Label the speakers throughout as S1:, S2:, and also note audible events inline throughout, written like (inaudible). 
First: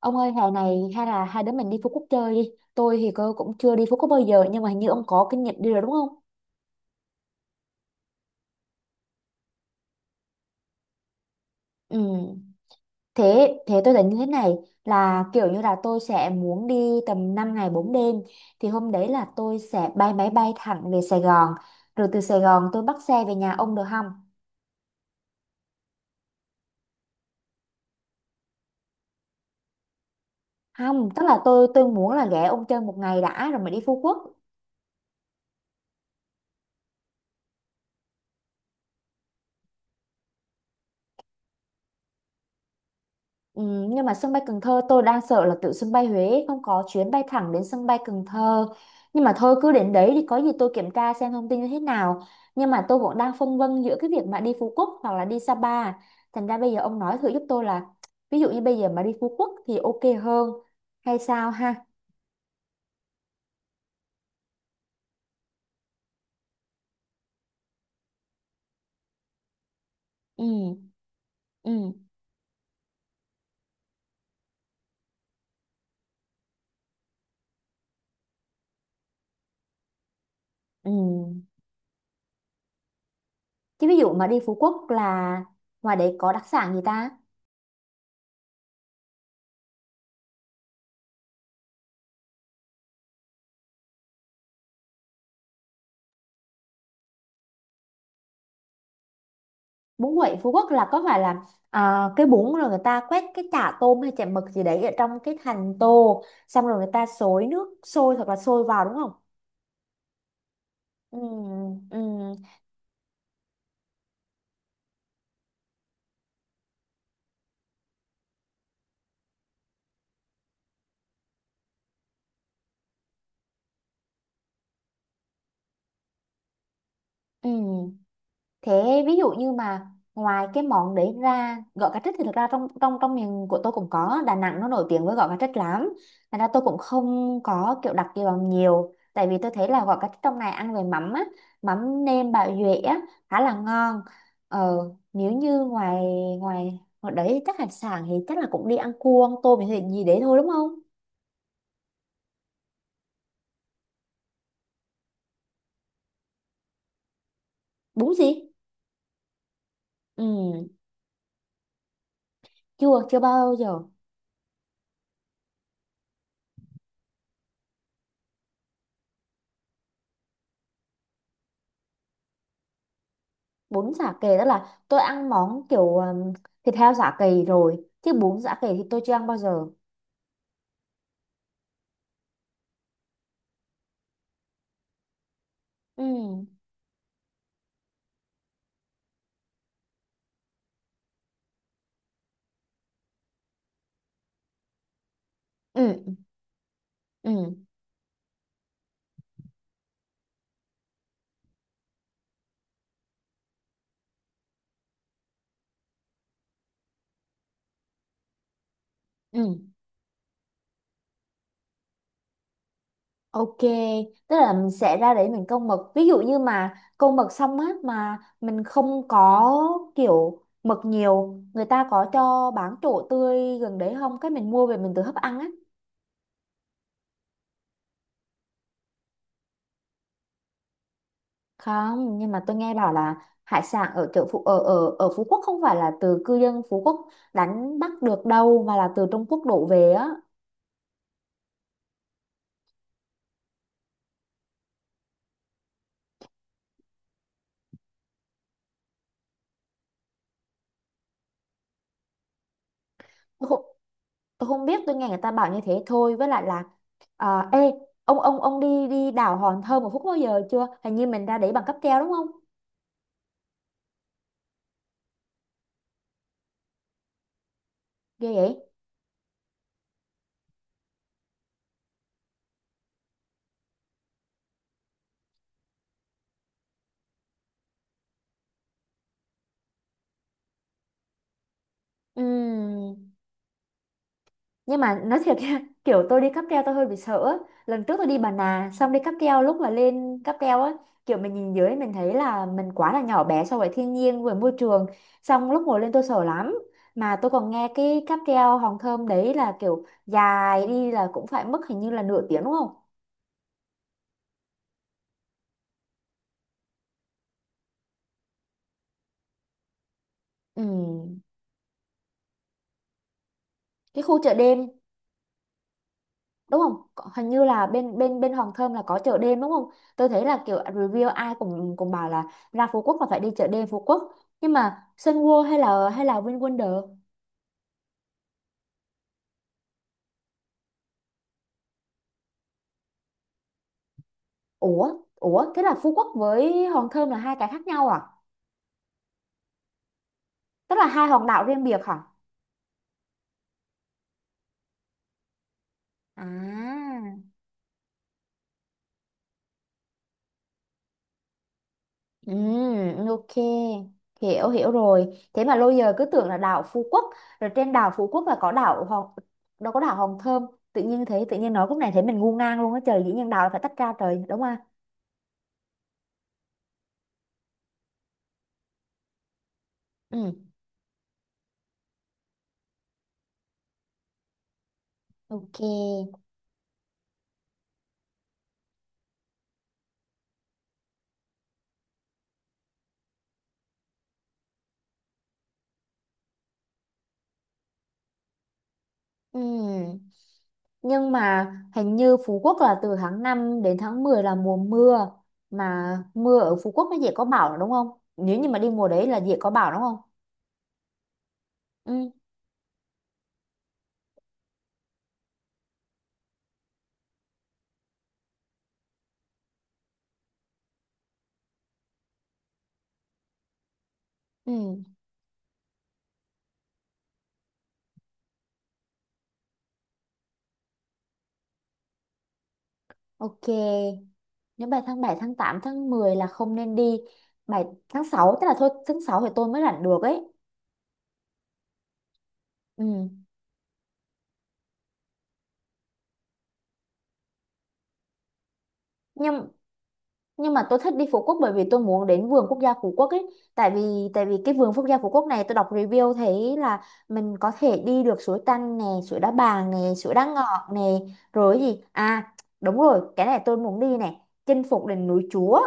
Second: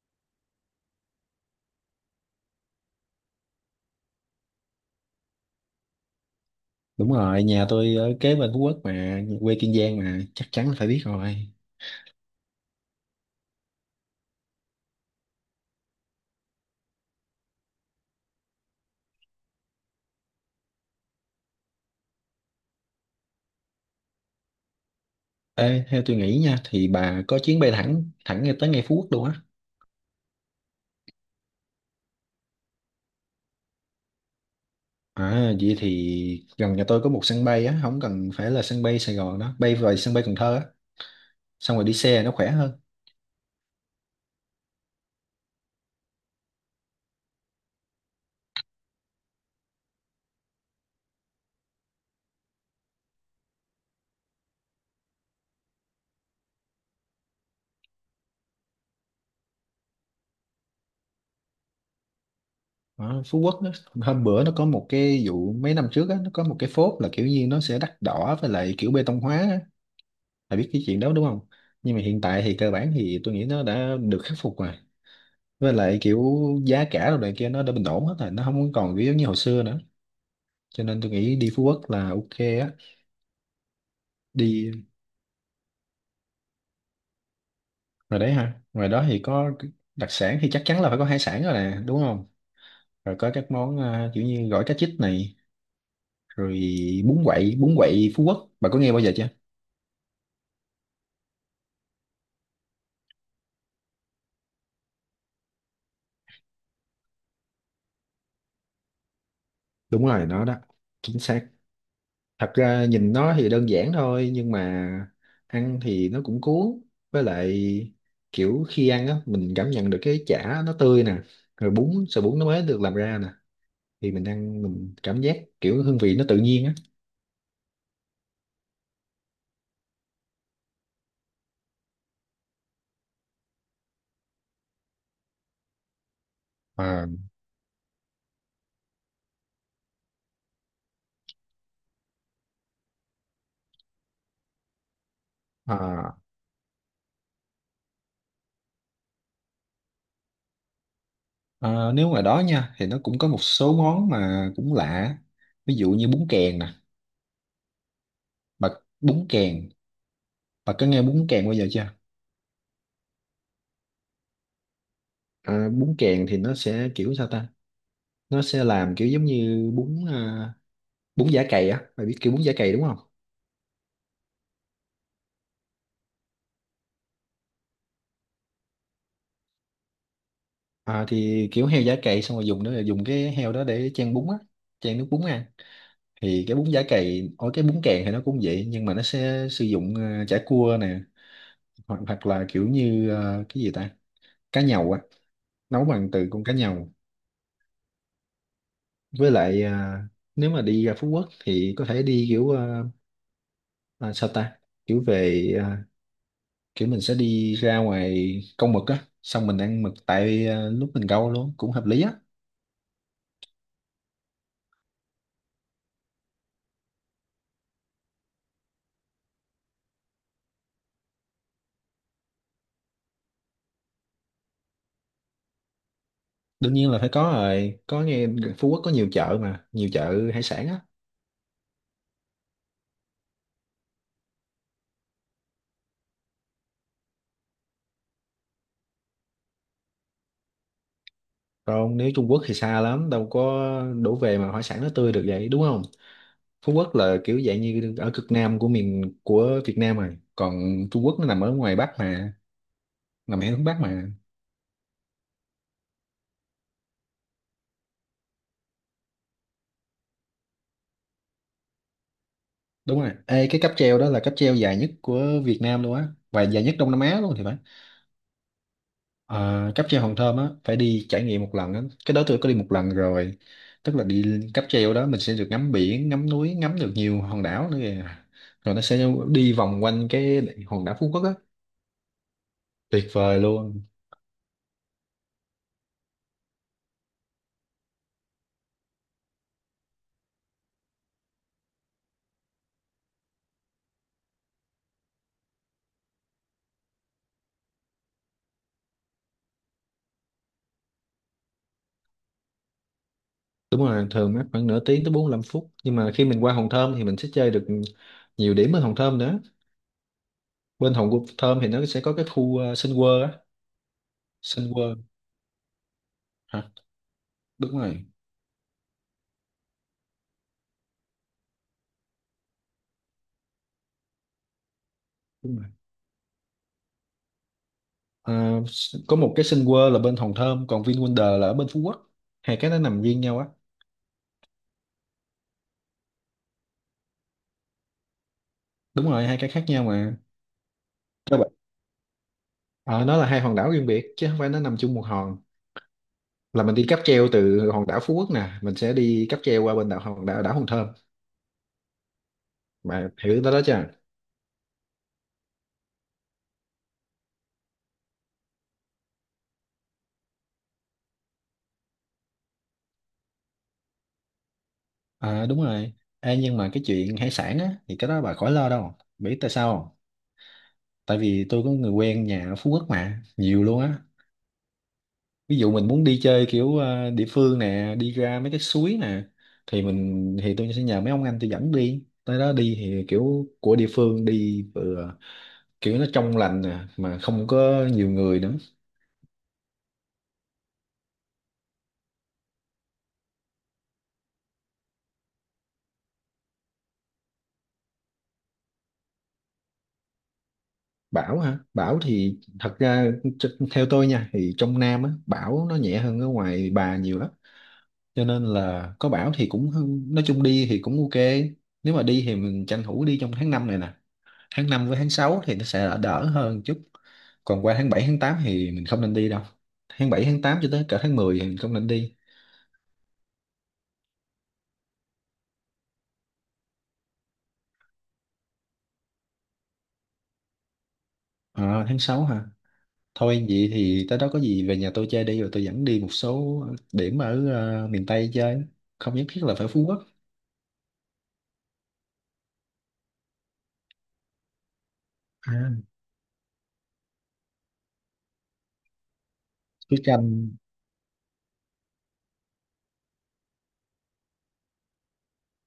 S1: Ông ơi, hè này hay là hai đứa mình đi Phú Quốc chơi đi. Tôi thì cô cũng chưa đi Phú Quốc bao giờ, nhưng mà hình như ông có kinh nghiệm đi rồi đúng không?
S2: Đúng rồi, nhà tôi ở kế bên Phú Quốc mà, quê Kiên Giang mà, chắc chắn là phải biết rồi.
S1: Ừ. Thế thế tôi tính như thế này, là kiểu như là tôi sẽ muốn đi tầm 5 ngày 4 đêm, thì hôm đấy là tôi sẽ bay máy bay thẳng về Sài Gòn, rồi từ Sài Gòn tôi bắt xe về nhà ông được không?
S2: Ê, theo tôi nghĩ nha, thì bà có chuyến bay thẳng ngay tới ngay Phú Quốc luôn á.
S1: Không, tức là tôi muốn là ghé ông chơi một ngày đã rồi mới đi Phú Quốc.
S2: À, vậy thì gần nhà tôi có một sân bay á, không cần phải là sân bay Sài Gòn đó, bay về sân bay Cần Thơ á, xong rồi đi xe nó khỏe hơn.
S1: Ừ, nhưng mà sân bay Cần Thơ tôi đang sợ là từ sân bay Huế không có chuyến bay thẳng đến sân bay Cần Thơ. Nhưng mà thôi, cứ đến đấy thì có gì tôi kiểm tra xem thông tin như thế nào. Nhưng mà tôi cũng đang phân vân giữa cái việc mà đi Phú Quốc hoặc là đi Sapa, thành ra bây giờ ông nói thử giúp tôi là ví dụ như bây giờ mà đi Phú Quốc thì ok hơn hay sao ha.
S2: Đó, Phú Quốc đó, hôm bữa nó có một cái vụ mấy năm trước á, nó có một cái phốt là kiểu như nó sẽ đắt đỏ với lại kiểu bê tông hóa á,
S1: Ừ.
S2: bà biết cái chuyện đó đúng không?
S1: Ừ.
S2: Nhưng mà hiện tại thì cơ bản thì tôi nghĩ nó đã được khắc phục rồi. Với lại kiểu giá cả đồ này kia nó đã bình ổn hết rồi, nó không còn kiểu giống như hồi phức xưa nữa, cho
S1: Ừ.
S2: nên tôi nghĩ đi Phú Quốc là ok á.
S1: Chứ ví dụ mà đi Phú
S2: Đi
S1: Quốc là ngoài đấy có đặc sản gì ta?
S2: rồi đấy ha, ngoài đó thì có đặc sản thì chắc chắn là phải có hải sản rồi nè, đúng không? Rồi có các món kiểu như gỏi cá chích này, rồi bún quậy Phú Quốc bà có nghe bao giờ chưa?
S1: Bún quậy Phú Quốc là có phải là à, cái bún rồi người ta quét cái chả tôm hay chả mực gì đấy ở trong cái thành tô, xong rồi người ta xối nước sôi hoặc là sôi vào đúng không?
S2: Đúng rồi, nó đó,
S1: Ừ.
S2: chính xác.
S1: Ừ.
S2: Thật ra nhìn nó thì đơn giản thôi, nhưng mà ăn thì nó cũng cuốn. Với lại kiểu khi ăn á mình cảm nhận được cái chả nó tươi nè, rồi bún sợi bún nó mới được làm ra nè, thì mình ăn mình cảm giác kiểu hương vị nó tự nhiên á.
S1: Ừ. Thế ví dụ như mà ngoài cái món đấy ra, gỏi cá trích thì thực ra trong trong trong miền của tôi cũng có, Đà Nẵng nó nổi tiếng với gỏi cá trích lắm, thành ra tôi cũng
S2: à,
S1: không có kiểu đặc kỳ vào nhiều tại vì tôi thấy là gỏi cá trích trong này ăn về mắm á, mắm nêm bào duệ á, khá là ngon. ờ, Nếu như ngoài
S2: à,
S1: ngoài ngoài đấy chắc hải sản thì chắc là cũng đi ăn cua ăn tôm thì gì đấy thôi đúng không?
S2: Nếu ngoài đó nha thì nó cũng có một số món mà cũng lạ, ví dụ như bún kèn nè.
S1: Đúng gì.
S2: Bà bún kèn
S1: Ừ.
S2: bà có nghe bún kèn bao giờ chưa?
S1: Chưa, chưa bao giờ.
S2: Bún kèn thì nó sẽ kiểu sao ta, nó sẽ làm kiểu giống như bún bún chả cày á, mày biết kiểu bún chả cày đúng không?
S1: Bún chả cầy tức là tôi ăn món kiểu thịt heo chả cầy rồi, chứ bún chả cầy thì tôi chưa ăn bao giờ.
S2: Thì kiểu heo chả cày xong rồi dùng đó là dùng cái heo đó để chan bún á, chan nước bún ăn. Thì
S1: Ừ.
S2: cái bún chả cày ở cái bún càng thì nó cũng vậy, nhưng mà nó sẽ sử dụng chả cua nè, hoặc hoặc là kiểu như cái gì ta, cá nhầu á, nấu bằng
S1: Ừ.
S2: từ con cá nhầu.
S1: Ừ.
S2: Với lại nếu mà đi ra Phú Quốc thì có thể đi kiểu sao ta, kiểu về kiểu mình sẽ đi ra ngoài câu mực á,
S1: Ừ.
S2: xong mình ăn mực tại lúc mình câu luôn cũng hợp lý á.
S1: Ok. Tức là mình sẽ ra để mình câu mực, ví dụ như mà câu mực xong á, mà mình không có kiểu mực nhiều, người ta có cho bán chỗ tươi gần đấy không, cái mình mua về mình tự hấp ăn á.
S2: Đương nhiên là phải có rồi, có nghe, Phú Quốc có nhiều chợ mà, nhiều chợ hải sản á.
S1: Không, nhưng mà tôi nghe bảo là hải sản ở chợ Phú ở ở ở Phú Quốc không phải là từ cư dân Phú Quốc đánh bắt được đâu, mà là từ Trung Quốc đổ về á.
S2: Còn nếu Trung Quốc thì xa lắm, đâu có đổ về mà hải sản nó tươi được vậy đúng không? Phú Quốc là kiểu dạng như ở cực nam của miền của Việt Nam rồi, còn Trung Quốc nó nằm ở ngoài Bắc mà, nằm ở
S1: tôi không,
S2: hướng Bắc mà.
S1: tôi không biết, tôi nghe người ta bảo như thế thôi. Với lại là, à, ê, ông đi đi đảo Hòn Thơm một phút bao giờ chưa? Hình như mình ra để bằng cáp treo đúng không?
S2: Đúng rồi. Ê, cái cáp treo đó là cáp treo dài nhất của Việt Nam luôn á, và dài nhất Đông Nam Á luôn thì phải.
S1: Ghê vậy.
S2: À, cáp treo Hòn Thơm á, phải đi trải nghiệm một lần á, cái đó tôi có đi một lần rồi. Tức là đi cáp treo đó mình sẽ được ngắm biển, ngắm núi, ngắm được nhiều hòn đảo nữa kìa, rồi nó sẽ đi vòng quanh cái hòn đảo Phú Quốc á. Tuyệt
S1: Ừm,
S2: vời luôn.
S1: nhưng mà nói thiệt nha, (laughs) kiểu tôi đi cáp treo tôi hơi bị sợ á. Lần trước tôi đi Bà Nà xong đi cáp treo, lúc mà lên cáp treo á, kiểu mình nhìn dưới mình thấy là mình quá là nhỏ bé so với thiên nhiên, với môi trường, xong lúc ngồi lên tôi sợ lắm. Mà tôi còn nghe cái cáp treo Hòn Thơm đấy là kiểu dài, đi là cũng phải mất hình như là nửa tiếng đúng không?
S2: Đúng rồi, thường mất khoảng nửa tiếng tới 45 phút, nhưng mà khi mình qua Hòn Thơm thì mình sẽ chơi được nhiều điểm ở Hòn Thơm nữa.
S1: Ừ.
S2: Bên Hòn Thơm thì nó sẽ có cái khu Sun World á.
S1: Cái khu chợ đêm
S2: Sun World
S1: đúng
S2: hả?
S1: không? Hình như là
S2: Đúng
S1: bên
S2: rồi,
S1: bên bên Hoàng Thơm là có chợ đêm đúng không? Tôi thấy là kiểu review ai cũng cũng bảo là ra Phú Quốc là phải đi chợ đêm Phú Quốc. Nhưng mà Sun World
S2: đúng
S1: hay
S2: rồi.
S1: là hay là VinWonder?
S2: Ờ, có một cái Sun World là bên Hòn Thơm, còn VinWonder là ở bên Phú Quốc, hai cái nó nằm riêng nhau á.
S1: Ủa, ủa thế là Phú Quốc với Hoàng Thơm là hai cái khác nhau à?
S2: Đúng rồi, hai cái khác nhau mà.
S1: Tức là hai hòn
S2: Các
S1: đảo
S2: bạn-
S1: riêng biệt hả?
S2: ờ, nó là hai hòn đảo riêng biệt chứ không phải nó nằm chung một hòn, là mình đi cáp treo
S1: À.
S2: từ hòn đảo Phú Quốc nè, mình sẽ đi cáp treo qua bên đảo đảo Hòn Thơm.
S1: Ừ,
S2: Bà
S1: ok.
S2: hiểu tới đó chưa?
S1: Hiểu, hiểu rồi. Thế mà lâu giờ cứ tưởng là đảo Phú Quốc, rồi trên đảo Phú Quốc là có đảo Hòn, đâu có đảo Hòn Thơm. Tự nhiên thế, tự nhiên nói cũng này thấy mình ngu ngang luôn á trời, dĩ nhiên đảo là phải tách ra trời, đúng không ạ?
S2: À, đúng rồi. Ê, nhưng mà cái chuyện hải sản á thì cái đó bà khỏi lo, đâu biết tại sao không?
S1: Ừ.
S2: Tại vì tôi có người quen nhà ở Phú Quốc mà, nhiều luôn á.
S1: Ok.
S2: Ví dụ mình muốn đi chơi kiểu địa phương nè, đi ra mấy cái suối nè, thì mình thì tôi sẽ nhờ mấy ông anh tôi dẫn đi tới đó đi, thì kiểu của địa phương đi vừa kiểu nó trong lành nè mà không có nhiều người nữa.
S1: Ừ. Nhưng mà hình như Phú Quốc là từ tháng 5 đến tháng 10 là mùa mưa, mà mưa ở Phú Quốc nó dễ có bão đúng không? Nếu như mà đi mùa đấy là dễ có bão đúng không?
S2: Bão hả? Bão
S1: Ừ.
S2: thì thật ra theo tôi nha thì trong Nam á bão nó nhẹ hơn ở ngoài Bà nhiều lắm, cho nên là có bão thì cũng nói chung đi thì cũng ok. Nếu mà đi thì mình tranh thủ đi trong tháng 5 này nè,
S1: Ừ.
S2: tháng 5 với tháng 6 thì nó sẽ đỡ đỡ hơn chút, còn qua tháng 7 tháng 8 thì mình không nên đi đâu, tháng 7 tháng 8 cho tới cả tháng 10 thì mình không nên đi.
S1: Ok. Nếu bài tháng 7 tháng 8 tháng 10 là không nên đi. Bài tháng 6, tức là thôi tháng 6 thì tôi mới rảnh được ấy.
S2: À, tháng 6 hả?
S1: Ừ.
S2: Thôi vậy thì tới đó có gì về nhà tôi chơi đi, rồi tôi dẫn đi một số điểm ở miền Tây chơi, không nhất thiết
S1: Nhưng
S2: là phải Phú Quốc.
S1: nhưng mà tôi thích đi Phú Quốc bởi vì tôi muốn đến vườn quốc gia Phú Quốc ấy. Tại vì cái vườn quốc gia Phú Quốc này tôi đọc
S2: À,
S1: review thấy là mình có thể đi được suối Tanh nè, suối Đá Bàng nè,
S2: suối
S1: suối Đá
S2: Chanh.
S1: Ngọt nè, rồi cái gì? À, đúng rồi, cái này tôi muốn đi này, chinh phục đỉnh núi Chúa.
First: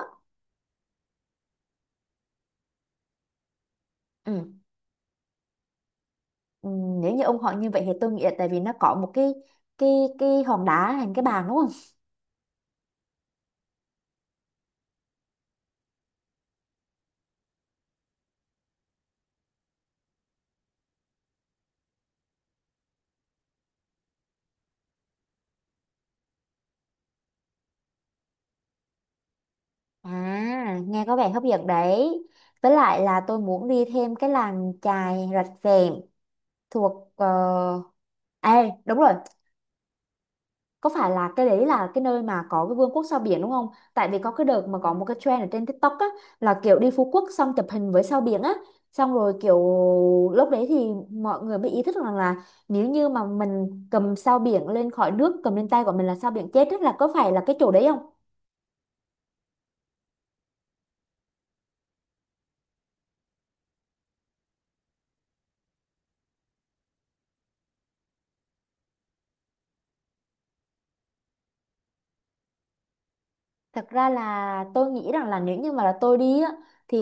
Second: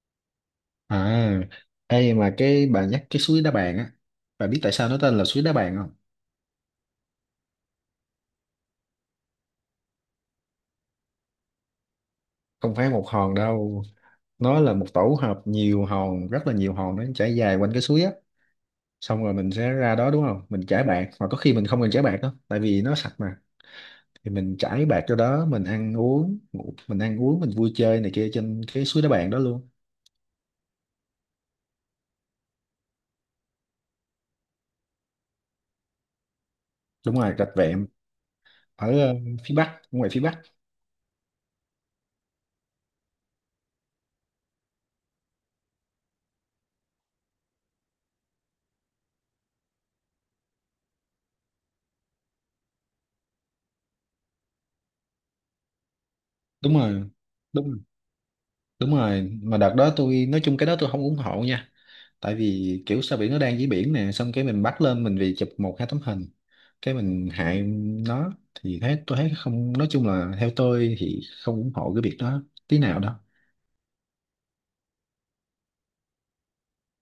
S2: À, ê mà cái bà nhắc cái suối Đá Bàn á, bà
S1: Ừ.
S2: biết tại sao nó tên là suối Đá Bàn không?
S1: Ừ, nếu như ông họ như vậy thì tôi nghĩ là tại vì nó có một cái cái hòn đá hình cái bàn đúng không?
S2: Không phải một hòn đâu, nó là một tổ hợp nhiều hòn, rất là nhiều hòn, nó chảy dài quanh cái suối á. Xong rồi mình sẽ ra đó đúng không, mình chải bạc, mà có khi mình không cần chải bạc đó tại vì nó sạch mà, thì mình chải bạc cho đó mình ăn uống ngủ, mình ăn uống mình vui chơi này kia trên cái suối đá bạc đó luôn.
S1: À, nghe có vẻ hấp dẫn đấy. Với lại là tôi muốn đi thêm cái làng chài Rạch Vẹm thuộc
S2: Đúng rồi, rạch vẹm
S1: à, đúng
S2: ở
S1: rồi,
S2: phía bắc, ngoài phía bắc.
S1: có phải là cái đấy là cái nơi mà có cái vương quốc sao biển đúng không? Tại vì có cái đợt mà có một cái trend ở trên TikTok á, là kiểu đi Phú Quốc xong chụp hình với sao biển á, xong rồi kiểu lúc đấy thì mọi người mới ý thức rằng là nếu như mà mình cầm sao biển lên khỏi nước, cầm lên tay của mình là sao biển chết
S2: Đúng
S1: á, là
S2: rồi.
S1: có phải là cái
S2: Đúng
S1: chỗ
S2: rồi.
S1: đấy không?
S2: Đúng rồi, mà đợt đó tôi nói chung cái đó tôi không ủng hộ nha, tại vì kiểu sao biển nó đang dưới biển nè, xong cái mình bắt lên mình vì chụp một hai tấm hình cái mình hại nó, thì thấy tôi thấy không, nói chung là theo tôi thì không ủng hộ cái việc đó tí nào đó.
S1: Thật ra là tôi nghĩ rằng là nếu như mà là tôi đi á, thì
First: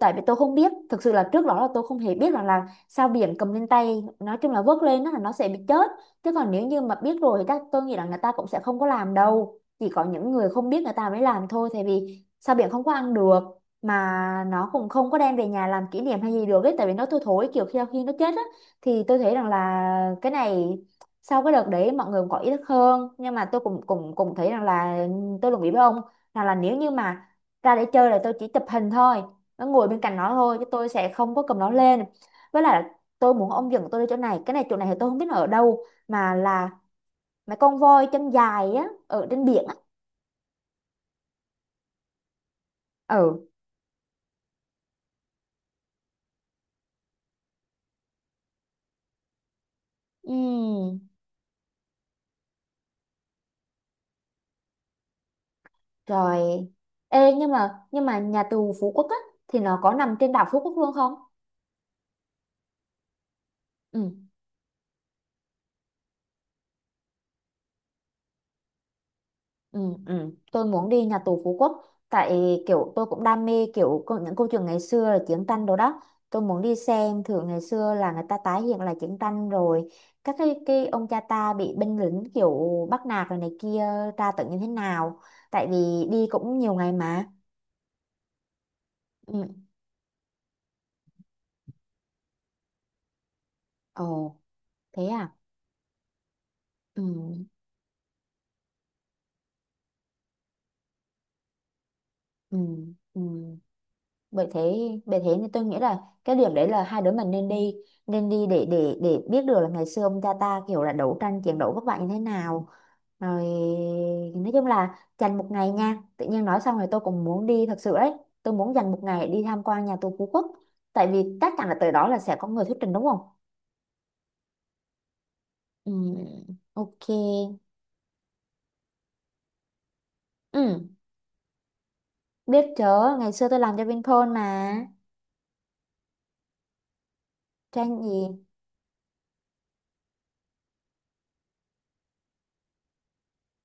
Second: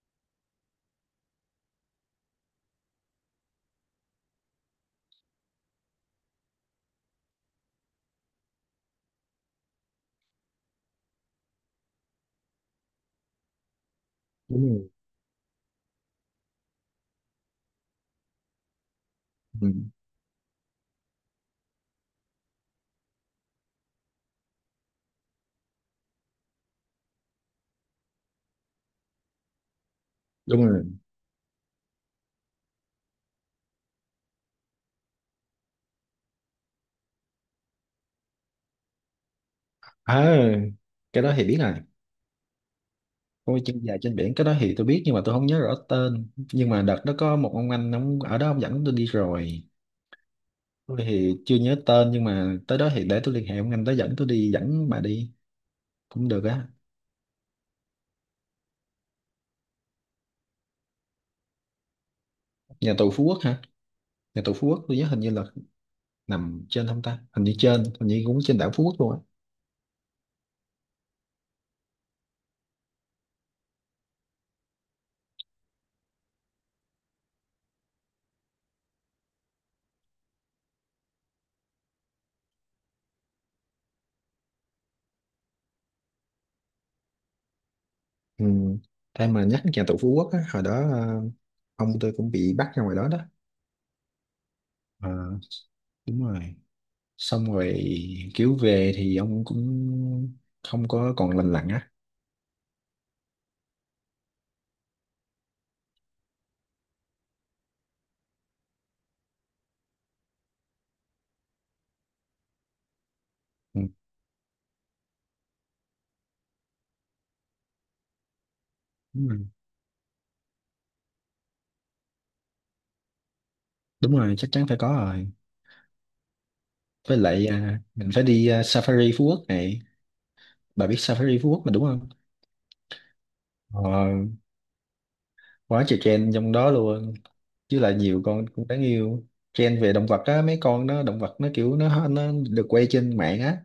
S1: tại vì tôi không biết, thực sự là trước đó là tôi không hề biết rằng là sao biển cầm lên tay, nói chung là vớt lên đó là nó sẽ bị chết. Chứ còn nếu như mà biết rồi thì chắc tôi nghĩ là người ta cũng sẽ không có làm đâu, chỉ có những người không biết người ta mới làm thôi, tại vì sao biển không có ăn được, mà nó
S2: Đúng
S1: cũng
S2: rồi.
S1: không có đem về nhà làm kỷ niệm hay gì được ấy, tại vì nó thui thối kiểu khi khi nó chết á. Thì tôi thấy rằng
S2: Ừ.
S1: là cái này sau cái đợt đấy mọi người cũng có ý thức hơn, nhưng mà tôi cũng cũng cũng thấy rằng là tôi đồng ý với ông, rằng là nếu như mà ra để chơi là tôi chỉ chụp hình thôi, nó ngồi bên cạnh nó thôi chứ
S2: Đúng rồi.
S1: tôi sẽ không có cầm nó lên. Với lại là tôi muốn ông dẫn tôi đi chỗ này, cái này chỗ này thì tôi không biết nó ở đâu, mà là mấy con voi chân dài á ở trên biển á.
S2: À, cái đó thì biết rồi.
S1: Ừ.
S2: Ôi chân dài trên biển, cái đó thì tôi biết, nhưng mà tôi không nhớ rõ tên, nhưng mà đợt đó có một ông anh ông ở đó ông dẫn tôi đi rồi. Tôi
S1: Ừm,
S2: thì chưa nhớ tên, nhưng mà tới đó thì để tôi liên hệ ông anh đó dẫn tôi đi dẫn bà đi cũng được
S1: rồi.
S2: á.
S1: Ê, nhưng mà nhà tù Phú Quốc á thì nó có nằm trên đảo Phú Quốc luôn không?
S2: Nhà tù Phú Quốc hả?
S1: Ừ.
S2: Nhà tù Phú Quốc tôi nhớ hình như là nằm trên không ta, hình như trên, hình như cũng trên đảo Phú Quốc luôn á.
S1: Ừ. Ừ. Tôi muốn đi nhà tù Phú Quốc tại kiểu tôi cũng đam mê kiểu những câu chuyện ngày xưa là chiến tranh đồ đó, tôi muốn đi xem thử ngày xưa là người ta tái hiện lại chiến tranh, rồi các cái ông cha ta bị binh lính kiểu bắt nạt rồi này kia, tra tấn như thế nào. Tại vì đi cũng nhiều ngày mà.
S2: Ừ. Em mà
S1: Ừ.
S2: nhắc nhà tù Phú Quốc á, hồi đó ông tôi cũng bị bắt ra ngoài đó đó.
S1: Ồ, thế
S2: Ờ,
S1: à?
S2: đúng rồi.
S1: Ừ.
S2: Xong rồi kiểu về thì ông cũng không có còn lành lặn á.
S1: Ừ. Ừ. bởi thế bởi thế nên tôi nghĩ là cái điểm đấy là hai đứa mình nên đi, nên đi để biết được là ngày xưa ông cha ta kiểu là đấu tranh chiến đấu các bạn như thế nào. Rồi
S2: Ừ.
S1: nói chung là dành một ngày nha, tự nhiên nói xong rồi tôi cũng muốn đi thật sự đấy, tôi muốn dành một ngày
S2: Đúng
S1: để
S2: rồi.
S1: đi tham quan nhà tù Phú Quốc. Tại vì chắc chắn là tới đó là sẽ có người thuyết trình đúng không?
S2: Đúng rồi, chắc chắn phải có rồi.
S1: Ừ, ok.
S2: Với lại mình phải đi Safari Phú Quốc này, bà
S1: Ừ,
S2: biết Safari Phú Quốc mà đúng không?
S1: biết chớ, ngày xưa tôi làm
S2: Ờ,
S1: cho Vinpearl mà.
S2: quá trời trend trong đó luôn, chứ là
S1: Tranh
S2: nhiều
S1: gì.
S2: con cũng đáng yêu. Trend về động vật á, mấy con nó động vật nó kiểu nó được quay trên mạng á,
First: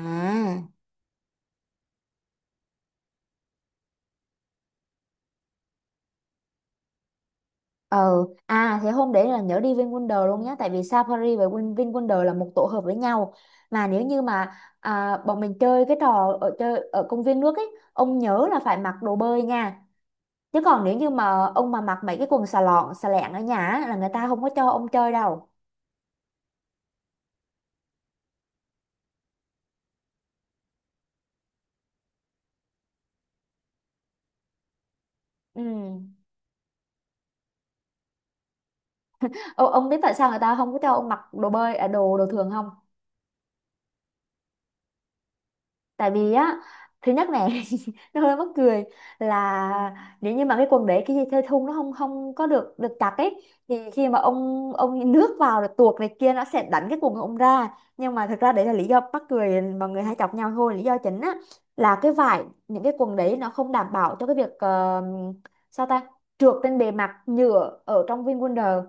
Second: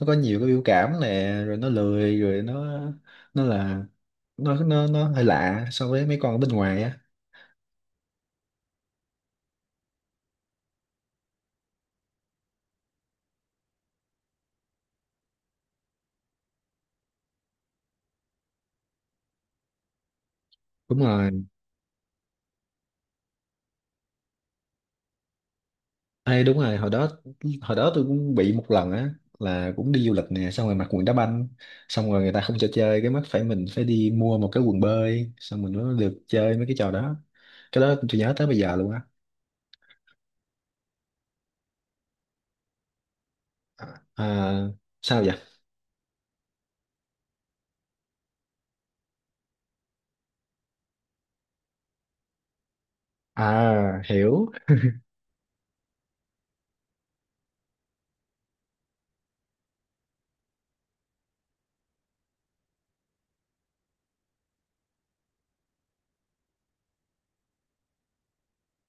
S2: nó có nhiều cái biểu cảm nè, rồi nó lười, rồi nó là nó hơi lạ so với mấy con ở bên ngoài á.
S1: Ờ, à thế hôm đấy là nhớ đi VinWonder luôn nhé. Tại vì Safari và VinWonder là một tổ hợp với nhau. Mà nếu như mà à, bọn mình chơi cái trò ở chơi ở công viên nước ấy, ông nhớ là phải mặc đồ bơi nha. Chứ còn nếu
S2: Đúng
S1: như
S2: rồi.
S1: mà ông mà mặc mấy cái quần xà lọn, xà lẹn ở nhà á, là người ta không có cho ông chơi đâu.
S2: Ê, đúng rồi, hồi đó tôi cũng bị một lần á, là cũng đi du lịch nè, xong rồi mặc quần đá banh, xong rồi người ta không cho chơi, cái mắt phải mình phải đi mua một cái quần bơi
S1: Ừ.
S2: xong mình mới được chơi mấy cái trò đó. Cái đó tôi nhớ tới bây giờ luôn á.
S1: Ô, ông biết tại sao người ta không có cho ông mặc đồ bơi, à, đồ đồ thường không?
S2: À, sao vậy?
S1: Tại vì á, thứ nhất này (laughs) nó hơi mắc cười, là nếu như mà cái quần đấy cái dây thơi thun nó không không có được được chặt ấy, thì
S2: À
S1: khi mà
S2: hiểu.
S1: ông nước vào rồi tuột này kia, nó sẽ đánh cái quần của ông ra. Nhưng mà thực ra đấy là lý do mắc cười mọi người hay chọc nhau thôi, lý do chính á là cái vải những cái quần đấy nó không đảm bảo cho cái việc sao ta, trượt trên bề mặt nhựa ở trong VinWonder,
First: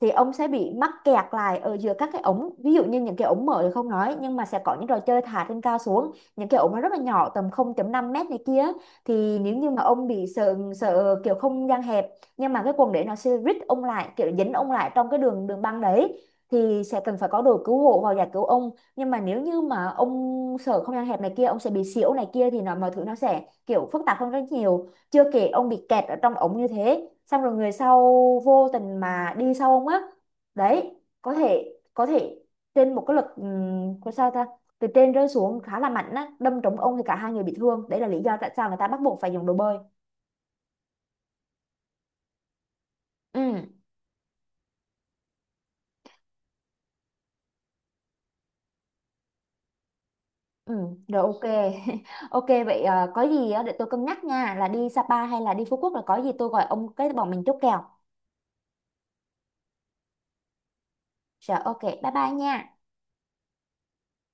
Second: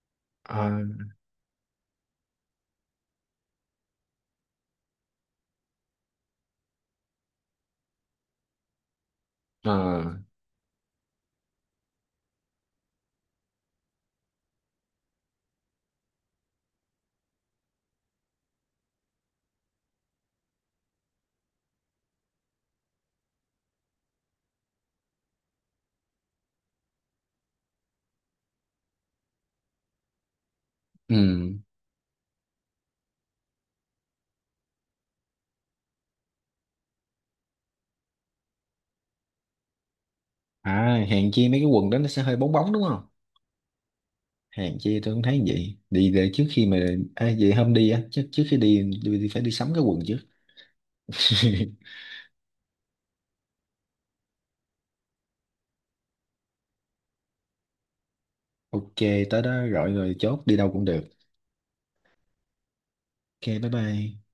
S1: thì ông sẽ
S2: à,
S1: bị mắc kẹt lại ở giữa các cái ống. Ví dụ như những cái ống mở thì không nói, nhưng mà sẽ có những trò chơi thả trên cao xuống, những cái ống nó rất là nhỏ tầm 0,5 mét này kia, thì nếu như mà ông
S2: à,
S1: bị sợ sợ kiểu không gian hẹp, nhưng mà cái quần để nó sẽ rít ông lại kiểu dính ông lại trong cái đường đường băng đấy, thì sẽ cần phải có đội cứu hộ vào giải cứu ông. Nhưng mà nếu như mà ông sợ không gian hẹp này kia, ông sẽ bị xỉu này kia, thì nó mọi thứ nó sẽ kiểu phức tạp hơn rất nhiều, chưa kể ông bị kẹt ở trong ống như thế xong rồi người sau vô tình mà đi sau ông á, đấy
S2: ừ.
S1: có thể trên một cái lực, có sao ta, từ trên rơi xuống khá là mạnh á đâm trúng ông thì cả hai người bị thương. Đấy là lý do tại sao người ta bắt buộc phải dùng đồ bơi.
S2: À hèn chi mấy cái quần đó nó sẽ hơi bóng bóng đúng không?
S1: Ừ.
S2: Hèn chi tôi cũng thấy vậy. Đi để trước khi mà à, vậy hôm đi á, trước trước khi đi, đi phải đi sắm cái quần trước.
S1: Ừ. Rồi, ok.
S2: (laughs)
S1: (laughs) Ok vậy, có gì á, để tôi cân nhắc nha là đi Sapa hay là đi Phú Quốc, là có gì tôi gọi ông cái bọn mình chốt kèo.
S2: Ok, tới đó gọi rồi chốt đi đâu cũng được.
S1: Rồi ok, bye bye nha.
S2: Ok, bye bye.